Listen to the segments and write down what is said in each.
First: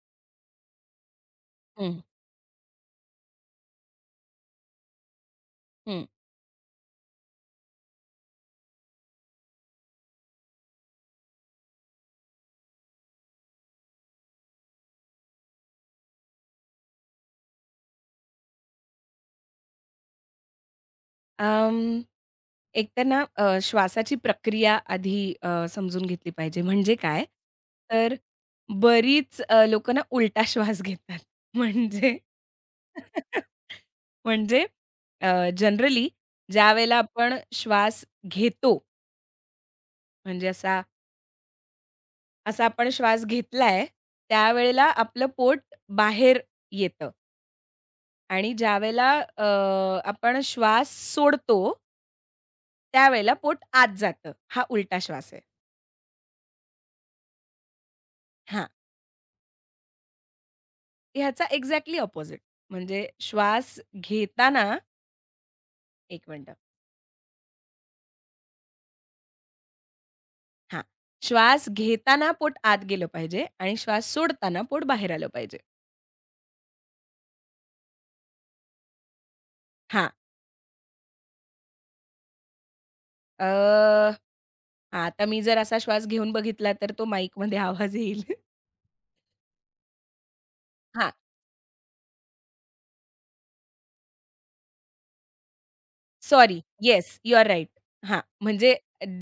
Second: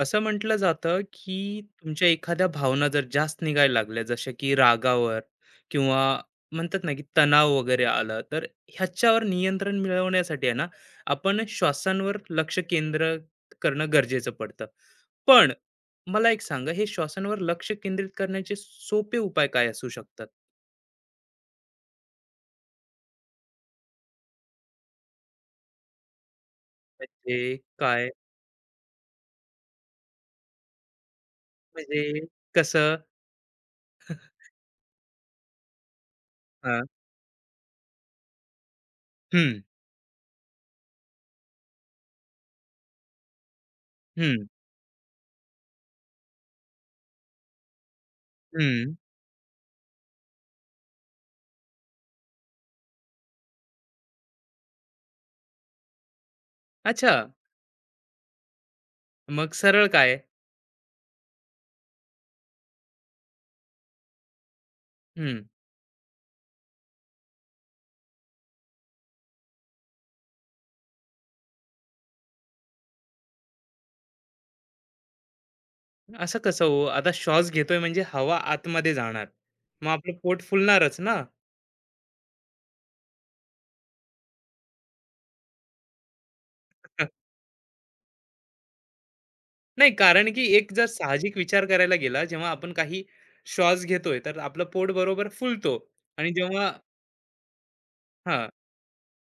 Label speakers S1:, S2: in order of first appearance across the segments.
S1: असं म्हटलं जातं की
S2: हं,
S1: तुमच्या एखाद्या भावना जर जास्त निघायला लागल्या जशा की रागावर किंवा
S2: हं.
S1: म्हणतात ना की तणाव वगैरे आलं तर ह्याच्यावर नियंत्रण मिळवण्यासाठी आहे ना आपण श्वासांवर लक्ष केंद्र करणं गरजेचं पडतं. पण मला एक सांगा हे श्वासांवर लक्ष केंद्रित करण्याचे सोपे उपाय काय असू शकतात?
S2: अं, एक तर ना श्वासाची प्रक्रिया आधी समजून घेतली पाहिजे. म्हणजे काय?
S1: म्हणजे काय?
S2: तर बरीच लोकं ना उलटा श्वास घेतात. म्हणजे
S1: म्हणजे कसं?
S2: म्हणजे अ, जनरली
S1: हा,
S2: ज्यावेळेला आपण श्वास घेतो,
S1: हम्म.
S2: म्हणजे असा असा आपण श्वास घेतलाय,
S1: हम्म.
S2: त्यावेळेला आपलं पोट बाहेर येतं. आणि
S1: हम्म.
S2: ज्यावेळेला अ, आपण श्वास सोडतो, त्यावेळेला पोट आत जातं. हा उलटा श्वास आहे.
S1: अच्छा.
S2: हां,
S1: मग सरळ काय?
S2: ह्याचा एक्झॅक्टली अपोझिट. म्हणजे श्वास घेताना
S1: हम्म.
S2: एक मिनिटं. हां, श्वास घेताना पोट आत गेलं पाहिजे आणि श्वास सोडताना पोट बाहेर आलं पाहिजे.
S1: असं कसं हो? आता श्वास घेतोय म्हणजे हवा आतमध्ये जाणार. मग
S2: हां,
S1: आपलं पोट फुलणारच ना.
S2: अ, आता मी जर असा श्वास घेऊन बघितला तर तो माईकमध्ये आवाज येईल.
S1: नाही, कारण की एक जर साहजिक विचार करायला गेला, जेव्हा आपण काही श्वास घेतोय, तर आपलं पोट बरोबर फुलतो आणि
S2: सॉरी.
S1: जेव्हा
S2: येस, यू आर राइट. हां,
S1: हां,
S2: म्हणजे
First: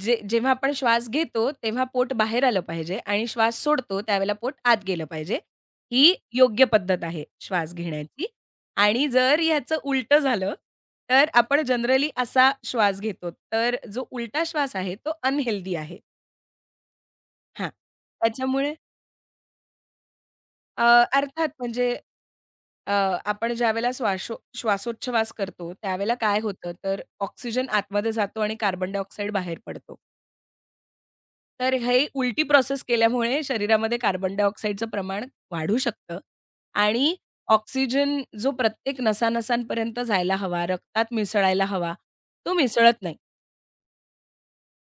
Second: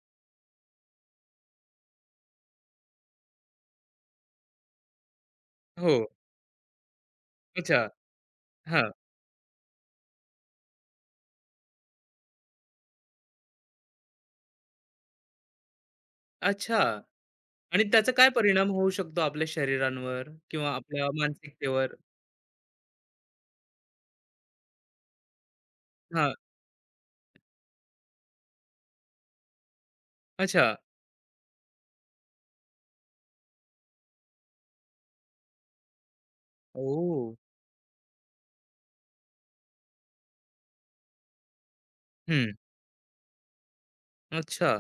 S2: जे जेव्हा आपण श्वास घेतो, तेव्हा पोट बाहेर आलं पाहिजे आणि श्वास सोडतो त्यावेळेला पोट आत गेलं पाहिजे.
S1: हो.
S2: ही योग्य पद्धत आहे श्वास
S1: अच्छा.
S2: घेण्याची.
S1: हां.
S2: आणि जर ह्याचं उलटं झालं, तर आपण जनरली असा श्वास घेतो. तर जो उलटा श्वास आहे तो अनहेल्दी आहे.
S1: अच्छा.
S2: हां,
S1: आणि त्याचा काय परिणाम
S2: त्याच्यामुळे
S1: होऊ शकतो आपल्या शरीरांवर किंवा
S2: अ,
S1: आपल्या
S2: अर्थात
S1: मानसिकतेवर?
S2: म्हणजे अ, आपण ज्यावेळेला श्वासोच्छवास करतो, त्यावेळेला
S1: हां.
S2: काय होतं, तर ऑक्सिजन आतमध्ये जातो आणि कार्बन डायऑक्साईड बाहेर पडतो.
S1: अच्छा.
S2: तर हे उलटी प्रोसेस केल्यामुळे शरीरामध्ये कार्बन डायऑक्साईडचं प्रमाण वाढू शकतं आणि
S1: ओह!
S2: ऑक्सिजन जो प्रत्येक नसा जायला हवा, रक्तात मिसळायला हवा,
S1: हं.
S2: तो मिसळत नाही.
S1: अच्छा.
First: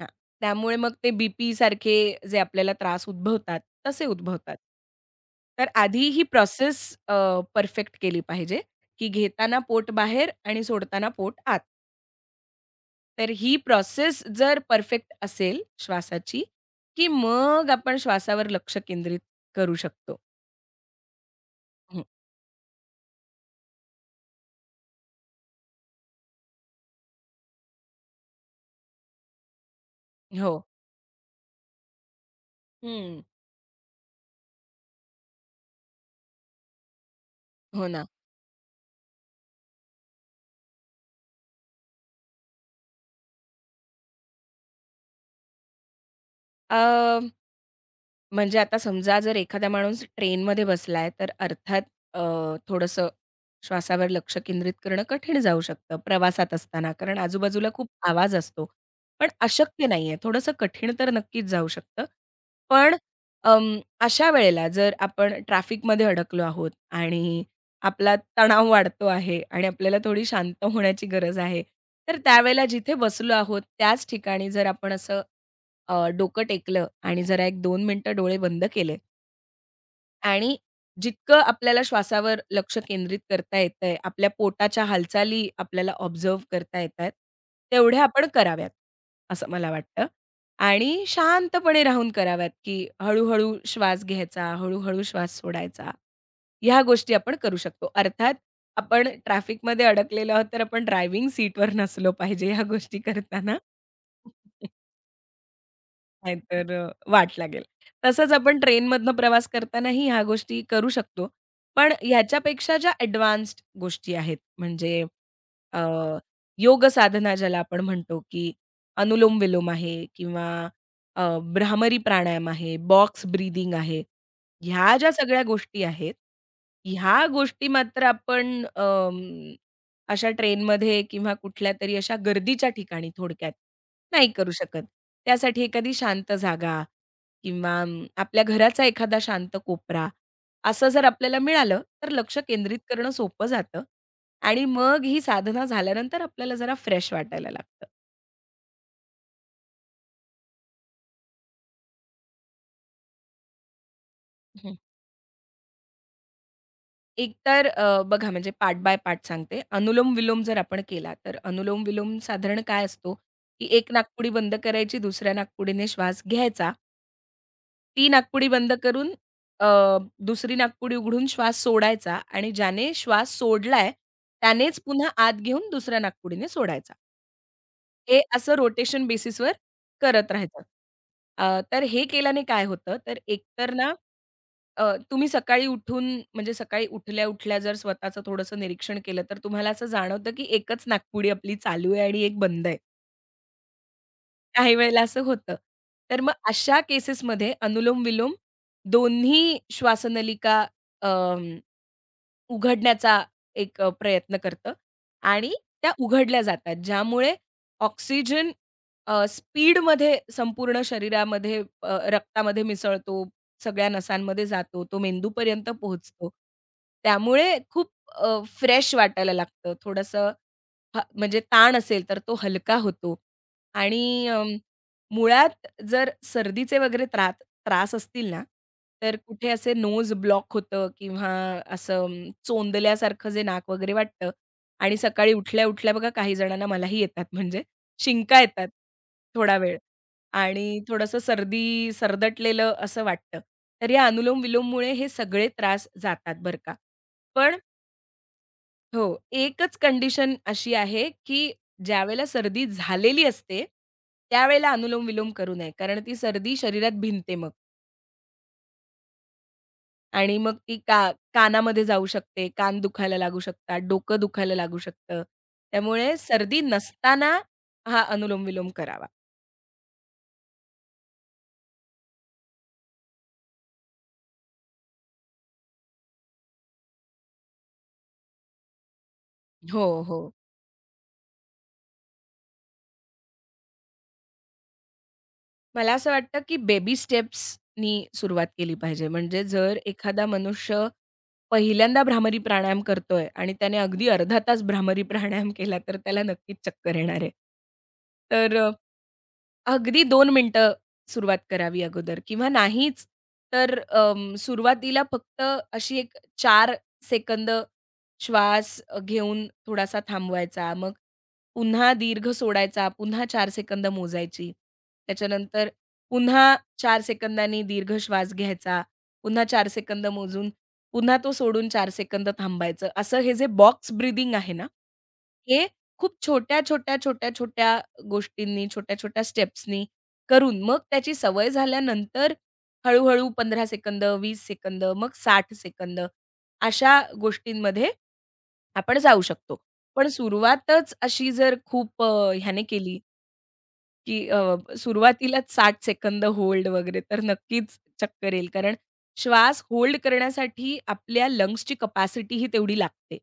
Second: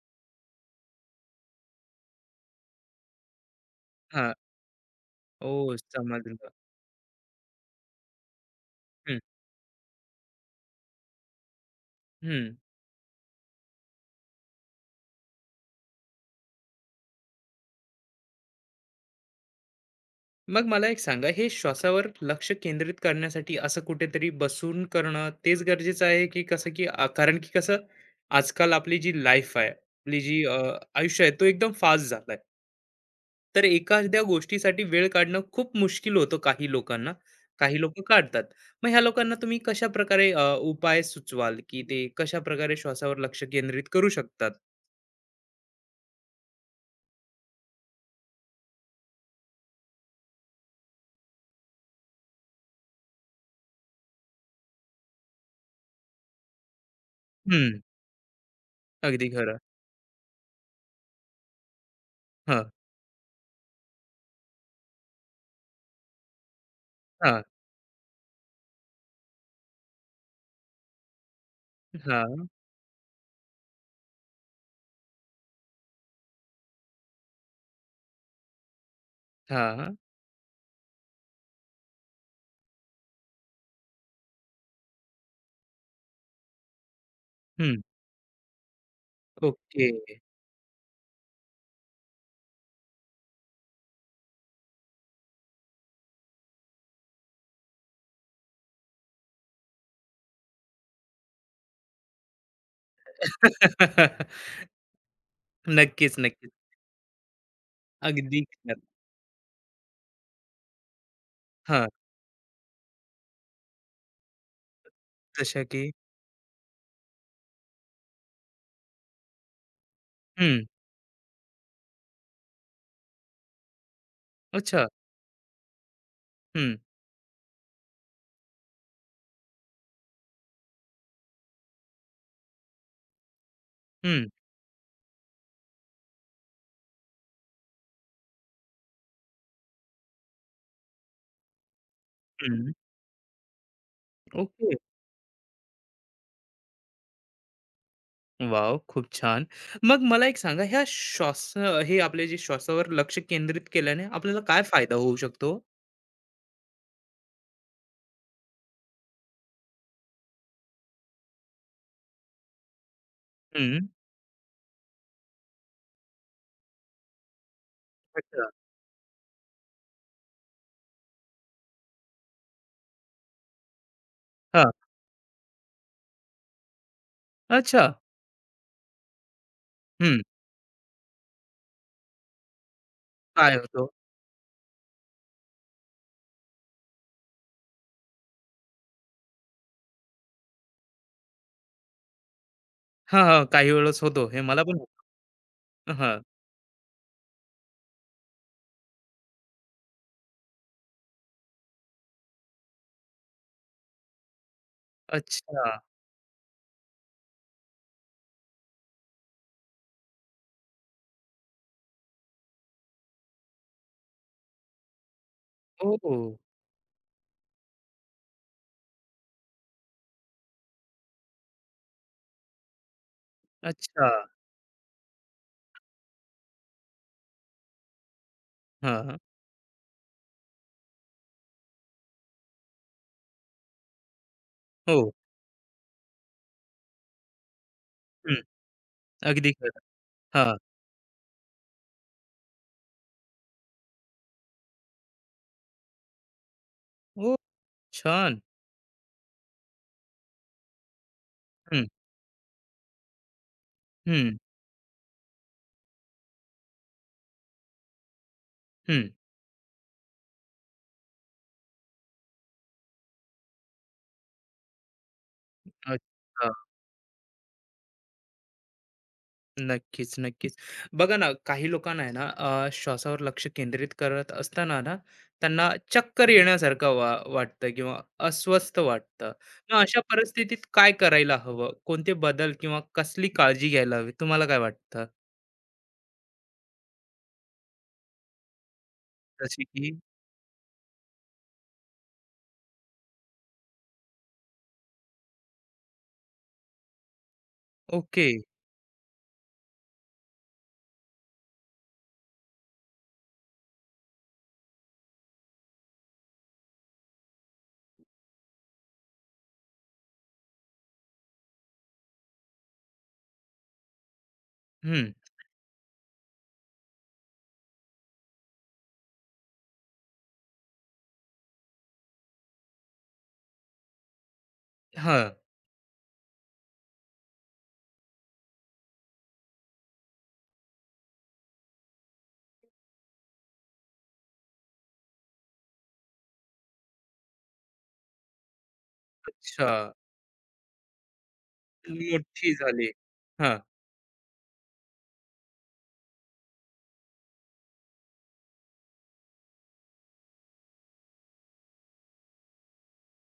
S2: हां. त्यामुळे मग ते बी-पीसारखे जे आपल्याला त्रास उद्भवतात, तसे
S1: हां.
S2: उद्भवतात. तर
S1: ओह!
S2: आधी ही
S1: समजलं.
S2: प्रोसेस अ, परफेक्ट केली पाहिजे, की
S1: हं,
S2: घेताना पोट बाहेर आणि सोडताना पोट आत.
S1: हं.
S2: तर ही प्रोसेस जर परफेक्ट असेल श्वासाची, की मग आपण श्वासावर लक्ष केंद्रित करू शकतो.
S1: मग मला एक सांगा हे
S2: हं.
S1: श्वासावर लक्ष केंद्रित करण्यासाठी असं कुठेतरी बसून करणं तेच गरजेचं आहे की कसं की कारण की कसं आजकाल आपली जी लाईफ आहे, आपली जी
S2: हो.
S1: आयुष्य आहे तो एकदम फास्ट झालाय.
S2: हं.
S1: तर एखाद्या गोष्टीसाठी वेळ काढणं खूप मुश्किल होतं. काही लोकांना काही
S2: हो
S1: लोक
S2: ना.
S1: काढतात. मग ह्या लोकांना तुम्ही कशा प्रकारे उपाय सुचवाल की ते कशा प्रकारे श्वासावर लक्ष केंद्रित करू शकतात?
S2: अ म्हणजे आता समजा जर एखादा माणूस ट्रेनमध्ये बसलाय, तर अर्थात अ, थोडंसं श्वासावर लक्ष केंद्रित करणं कठीण जाऊ शकतं प्रवासात असताना, कारण आजूबाजूला
S1: हम्म.
S2: खूप आवाज असतो.
S1: अगदी
S2: पण
S1: खरं.
S2: अशक्य नाहीये, थोडंसं कठीण तर नक्कीच जाऊ शकतं.
S1: हा.
S2: पण अशा वेळेला जर आपण ट्रॅफिकमध्ये अडकलो आहोत
S1: हा.
S2: आणि आपला तणाव वाढतो आहे आणि आपल्याला थोडी शांत होण्याची गरज आहे, तर
S1: हा.
S2: त्यावेळेला जिथे बसलो आहोत त्याच ठिकाणी जर आपण असं डोकं टेकलं आणि जरा एक दोन मिनिटं डोळे बंद केले
S1: हा.
S2: आणि जितकं आपल्याला श्वासावर लक्ष केंद्रित करता येतंय, आपल्या पोटाच्या हालचाली आपल्याला ऑब्झर्व्ह करता येतायत,
S1: हम्म.
S2: तेवढ्या आपण कराव्यात, असं मला
S1: ओके.
S2: वाटतं. आणि शांतपणे राहून कराव्यात, की हळू-हळू श्वास घ्यायचा, हळू श्वास सोडायचा. ह्या गोष्टी आपण करू शकतो. अर्थात आपण ट्रॅफिकमध्ये अडकलेलो आहोत, तर आपण ड्रायव्हिंग सीटवर नसलो पाहिजे ह्या गोष्टी करताना.
S1: नक्कीच, नक्कीच.
S2: नाहीतर वाट लागेल. तसंच
S1: अगदी
S2: आपण
S1: खरं.
S2: ट्रेनमधनं प्रवास करतानाही ह्या गोष्टी करू शकतो.
S1: हां,
S2: पण ह्याच्यापेक्षा ज्या एडवान्स्ड गोष्टी आहेत म्हणजे
S1: जशा
S2: अ,
S1: की
S2: योग साधना ज्याला आपण म्हणतो, की अनुलोम-विलोम आहे किंवा
S1: हं.
S2: अ, भ्रामरी प्राणायाम आहे, बॉक्स ब्रीथिंग आहे.
S1: अच्छा.
S2: ह्या ज्या सगळ्या गोष्टी आहेत,
S1: हं,
S2: ह्या गोष्टी मात्र आपण अशा ट्रेनमध्ये किंवा कुठल्यातरी अशा गर्दीच्या ठिकाणी थोडक्यात
S1: हं,
S2: नाही करू शकत. त्यासाठी एखादी शांत जागा किंवा आपल्या घराचा एखादा शांत कोपरा असं जर आपल्याला मिळालं, तर लक्ष
S1: हं.
S2: केंद्रित करणं सोपं जातं. आणि
S1: ओके.
S2: मग ही साधना झाल्यानंतर आपल्याला जरा फ्रेश वाटायला लागतं.
S1: वॉव! खूप छान. मग मला एक सांगा ह्या श्वास हे आपले जे श्वासावर लक्ष केंद्रित केल्याने आपल्याला काय
S2: हं.
S1: फायदा होऊ शकतो?
S2: एकतर बघा म्हणजे पार्ट बाय पार्ट सांगते. अनुलोम-विलोम जर आपण केला, तर अनुलोम-विलोम साधारण काय असतो, की
S1: हं.
S2: एक नाकपुडी बंद करायची, दुसऱ्या नाकपुडीने श्वास घ्यायचा. ती नाकपुडी
S1: अच्छा.
S2: बंद करून अ, दुसरी नाकपुडी उघडून श्वास सोडायचा आणि ज्याने श्वास सोडलाय
S1: हां.
S2: त्यानेच पुन्हा आत घेऊन दुसऱ्या नाकपुडीने सोडायचा.
S1: अच्छा.
S2: हे असं रोटेशन बेसिसवर
S1: हं.
S2: करत राहायचं. तर हे केल्याने काय होतं, तर
S1: काय
S2: एकतर
S1: होतो?
S2: ना अ, तुम्ही सकाळी उठून म्हणजे सकाळी उठल्या-उठल्या जर स्वतःचं थोडंसं निरीक्षण केलं, तर तुम्हाला असं जाणवतं, की एकच नाकपुडी आपली चालू आहे आणि एक बंद आहे.
S1: हां, हां. काही वेळेस होतो. हे मला
S2: काही
S1: पण
S2: वेळेला
S1: होतं.
S2: असं होतं.
S1: हां.
S2: तर मग अशा केसेसमध्ये अनुलोम-विलोम दोन्ही श्वासनलिका उघडण्याचा एक प्रयत्न करतं आणि
S1: अच्छा.
S2: त्या उघडल्या जातात. ज्यामुळे ऑक्सिजन स्पीडमध्ये संपूर्ण शरीरामध्ये रक्तामध्ये मिसळतो, सगळ्या नसांमध्ये जातो, तो मेंदूपर्यंत
S1: ओह!
S2: पोहोचतो. त्यामुळे खूप फ्रेश वाटायला लागतं. थोडंसं हां, म्हणजे ताण असेल तर तो हलका होतो
S1: अच्छा.
S2: आणि मुळात जर सर्दीचे वगैरे त्रास असतील ना, तर
S1: हां.
S2: कुठे असे नोज ब्लॉक होतं किंवा असं चोंदल्यासारखं जे नाक वगैरे वाटतं आणि
S1: हो.
S2: सकाळी उठल्या-उठल्या बघा काही जणांना मलाही येतात म्हणजे शिंका
S1: हं.
S2: येतात
S1: अगदी
S2: थोडा वेळ
S1: खरं. हां.
S2: आणि थोडंसं सर्दी सरदटलेलं असं वाटतं. तर या अनुलोम-विलोममुळे हे सगळे त्रास जातात बरं का.
S1: ओह!
S2: पण
S1: छान.
S2: हो. एकच कंडिशन अशी आहे, की
S1: हं,
S2: ज्यावेळेला सर्दी झालेली असते,
S1: हं,
S2: त्यावेळेला अनुलोम-विलोम करू नये. कारण ती सर्दी शरीरात भिनते मग.
S1: हं.
S2: आणि मग ती कानामध्ये जाऊ शकते, कान दुखायला लागू शकतात, डोकं दुखायला लागू शकतं. त्यामुळे
S1: अच्छा.
S2: सर्दी नसताना हा अनुलोम-विलोम करावा.
S1: नक्कीच, नक्कीच. बघा ना, काही लोकांना आहे ना, श्वासावर लक्ष केंद्रित करत असताना ना, त्यांना चक्कर येण्यासारखं वाटतं किंवा अस्वस्थ वाटतं. मग
S2: हो,
S1: अशा
S2: हो.
S1: परिस्थितीत काय करायला हवं? कोणते बदल किंवा कसली काळजी घ्यायला हवी? तुम्हाला काय वाटतं?
S2: मला असं वाटतं, की बेबी स्टेप्सनी सुरुवात केली पाहिजे. म्हणजे
S1: जसे
S2: जर
S1: की
S2: एखादा मनुष्य पहिल्यांदा भ्रामरी प्राणायाम करतोय आणि त्याने अगदी अर्धा तास भ्रामरी प्राणायाम केला, तर त्याला नक्कीच चक्कर येणार आहे.
S1: ओके.
S2: तर अगदी 2 मिनिटं सुरुवात करावी अगोदर किंवा नाहीच तर सुरुवातीला फक्त अशी एक 4 सेकंद श्वास घेऊन थोडासा थांबवायचा. मग पुन्हा दीर्घ सोडायचा, पुन्हा 4 सेकंद मोजायची.
S1: हं.
S2: त्याच्यानंतर पुन्हा 4 सेकंदांनी दीर्घ श्वास घ्यायचा, पुन्हा 4 सेकंद मोजून पुन्हा तो सोडून 4 सेकंद थांबायचं. असं हे जे बॉक्स ब्रीथिंग आहे ना,
S1: हां.
S2: हे खूप छोट्या, छोट्या, छोट्या, छोट्या गोष्टींनी, छोट्या-छोट्या स्टेप्सनी करून मग त्याची सवय झाल्यानंतर हळू-हळू 15 सेकंद, 20 सेकंद, मग 60 सेकंद अशा गोष्टींमध्ये आपण जाऊ शकतो.
S1: अच्छा.
S2: पण सुरुवातच अशी जर खूप
S1: मोठी
S2: ह्याने
S1: झाली.
S2: केली
S1: हां.
S2: की सुरुवातीलाच 60 सेकंद होल्ड वगैरे तर नक्कीच चक्कर येईल. कारण श्वास होल्ड करण्यासाठी आपल्या लंग्सची कपॅसिटी ही तेवढी लागते.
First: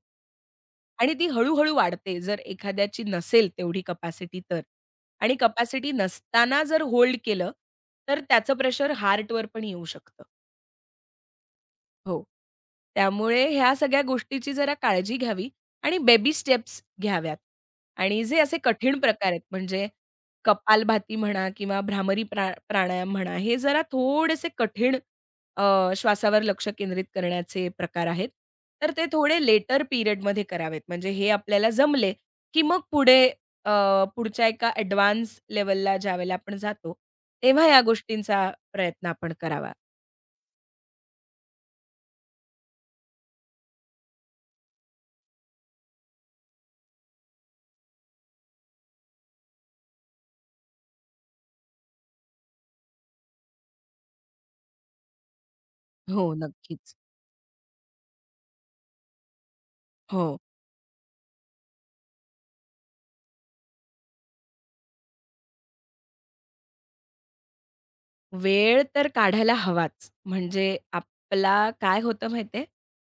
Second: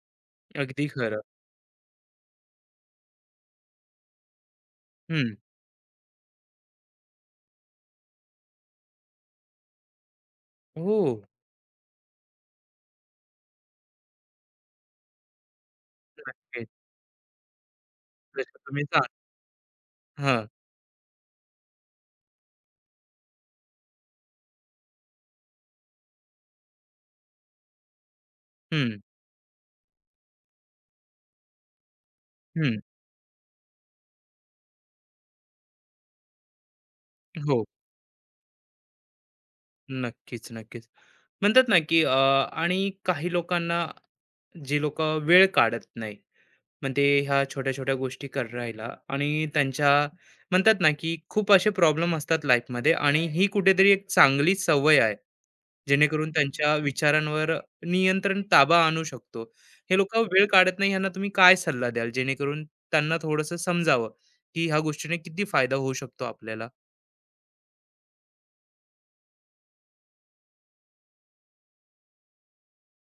S1: अगदी
S2: आणि
S1: खरं.
S2: ती हळू-हळू वाढते जर एखाद्याची नसेल तेवढी कपॅसिटी तर.
S1: हं.
S2: आणि कपॅसिटी नसताना जर होल्ड केलं, तर त्याचं प्रेशर हार्टवर पण येऊ शकतं.
S1: हो.
S2: हो. त्यामुळे ह्या सगळ्या गोष्टीची जरा काळजी घ्यावी आणि बेबी
S1: नक्कीच.
S2: स्टेप्स घ्याव्यात आणि जे
S1: जसं
S2: असे
S1: तुम्ही
S2: कठीण
S1: सांग
S2: प्रकार आहेत म्हणजे
S1: हां.
S2: कपालभाती म्हणा किंवा भ्रामरी प्राणायाम म्हणा, हे जरा थोडेसे कठीण श्वासावर लक्ष केंद्रित करण्याचे प्रकार आहेत. तर
S1: हं,
S2: ते थोडे लेटर पिरियडमध्ये करावेत. म्हणजे हे आपल्याला जमले, की
S1: हं.
S2: मग पुढे अ, पुढच्या एका एडवान्स लेव्हलला ज्यावेळेला आपण जातो,
S1: हो.
S2: तेव्हा या गोष्टींचा प्रयत्न आपण करावा.
S1: नक्कीच, नक्कीच. म्हणतात ना की आणि काही लोकांना जे लोक वेळ काढत नाही, म्हणजे ह्या छोट्या छोट्या गोष्टी करायला आणि त्यांच्या म्हणतात ना की खूप असे प्रॉब्लेम असतात लाईफमध्ये आणि ही कुठेतरी एक चांगली सवय आहे जेणेकरून
S2: हो,
S1: त्यांच्या
S2: नक्कीच.
S1: विचारांवर नियंत्रण ताबा आणू शकतो. हे लोक
S2: हो.
S1: वेळ काढत नाही, ह्यांना तुम्ही काय सल्ला द्याल जेणेकरून त्यांना थोडंसं समजावं की ह्या गोष्टीने किती फायदा होऊ शकतो आपल्याला?
S2: वेळ तर काढायला हवाच. म्हणजे आपला काय होतं माहिती आहे,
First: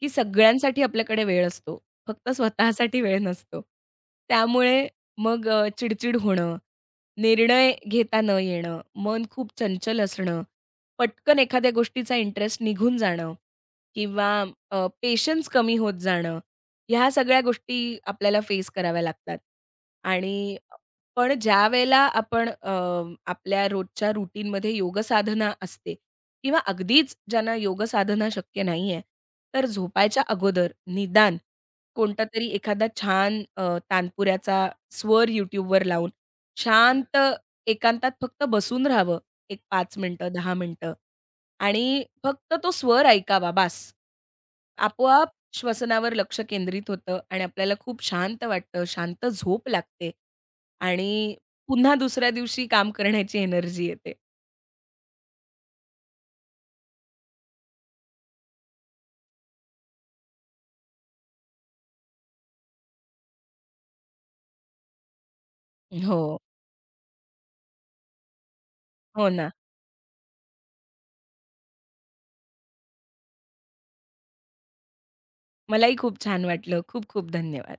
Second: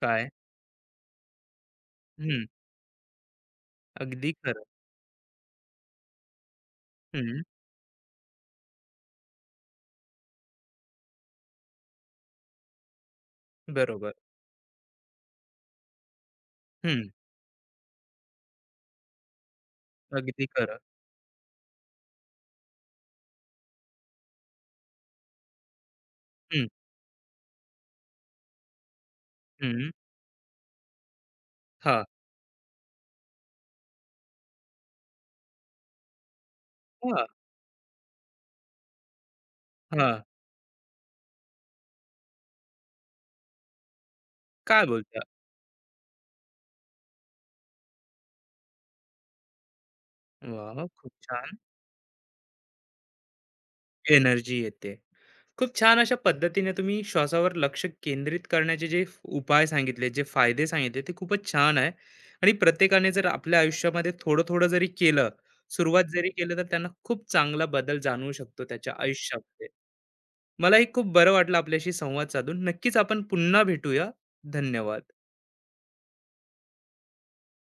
S2: की
S1: काय.
S2: सगळ्यांसाठी आपल्याकडे वेळ असतो. फक्त
S1: हम्म.
S2: स्वतःसाठी वेळ नसतो.
S1: अगदी खरं.
S2: त्यामुळे मग चिडचिड होणं,
S1: हम्म.
S2: निर्णय घेता न येणं, मन खूप चंचल असणं, पटकन एखाद्या गोष्टीचा इंटरेस्ट निघून जाणं
S1: बरोबर.
S2: किंवा पेशन्स कमी होत जाणं,
S1: हम्म.
S2: ह्या सगळ्या गोष्टी आपल्याला फेस कराव्या लागतात.
S1: अगदी
S2: आणि
S1: खरं.
S2: पण ज्यावेळेला आपण आपल्या रोजच्या रूटीनमध्ये योगसाधना असते किंवा अगदीच ज्यांना योगसाधना शक्य नाहीये, तर
S1: हं.
S2: झोपायच्या अगोदर निदान
S1: हां.
S2: कोणतातरी एखादा छान तानपुऱ्याचा स्वर YouTubeवर लावून शांत
S1: हां,
S2: एकांतात फक्त बसून राहावं, एक 5
S1: हां.
S2: मिनिटं, 10 मिनिटं आणि फक्त तो स्वर ऐकावा बास.
S1: काय बोलता?
S2: आपोआप श्वसनावर लक्ष केंद्रित होतं आणि आपल्याला खूप शांत वाटतं, शांत झोप लागते
S1: वाह! खूप
S2: आणि
S1: छान.
S2: पुन्हा दुसऱ्या दिवशी काम करण्याची एनर्जी येते.
S1: एनर्जी येते. खूप छान अशा पद्धतीने तुम्ही श्वासावर लक्ष केंद्रित करण्याचे जे उपाय सांगितले, जे फायदे सांगितले ते खूपच छान आहे आणि प्रत्येकाने जर आपल्या आयुष्यामध्ये थोडं-थोडं जरी केलं, सुरुवात
S2: हो.
S1: जरी केलं तर त्यांना खूप चांगला बदल जाणवू शकतो त्याच्या
S2: हो ना.
S1: आयुष्यामध्ये. मलाही खूप बरं वाटलं आपल्याशी संवाद साधून. नक्कीच आपण पुन्हा भेटूया. धन्यवाद.
S2: मलाही खूप छान वाटलं. खूप खूप धन्यवाद.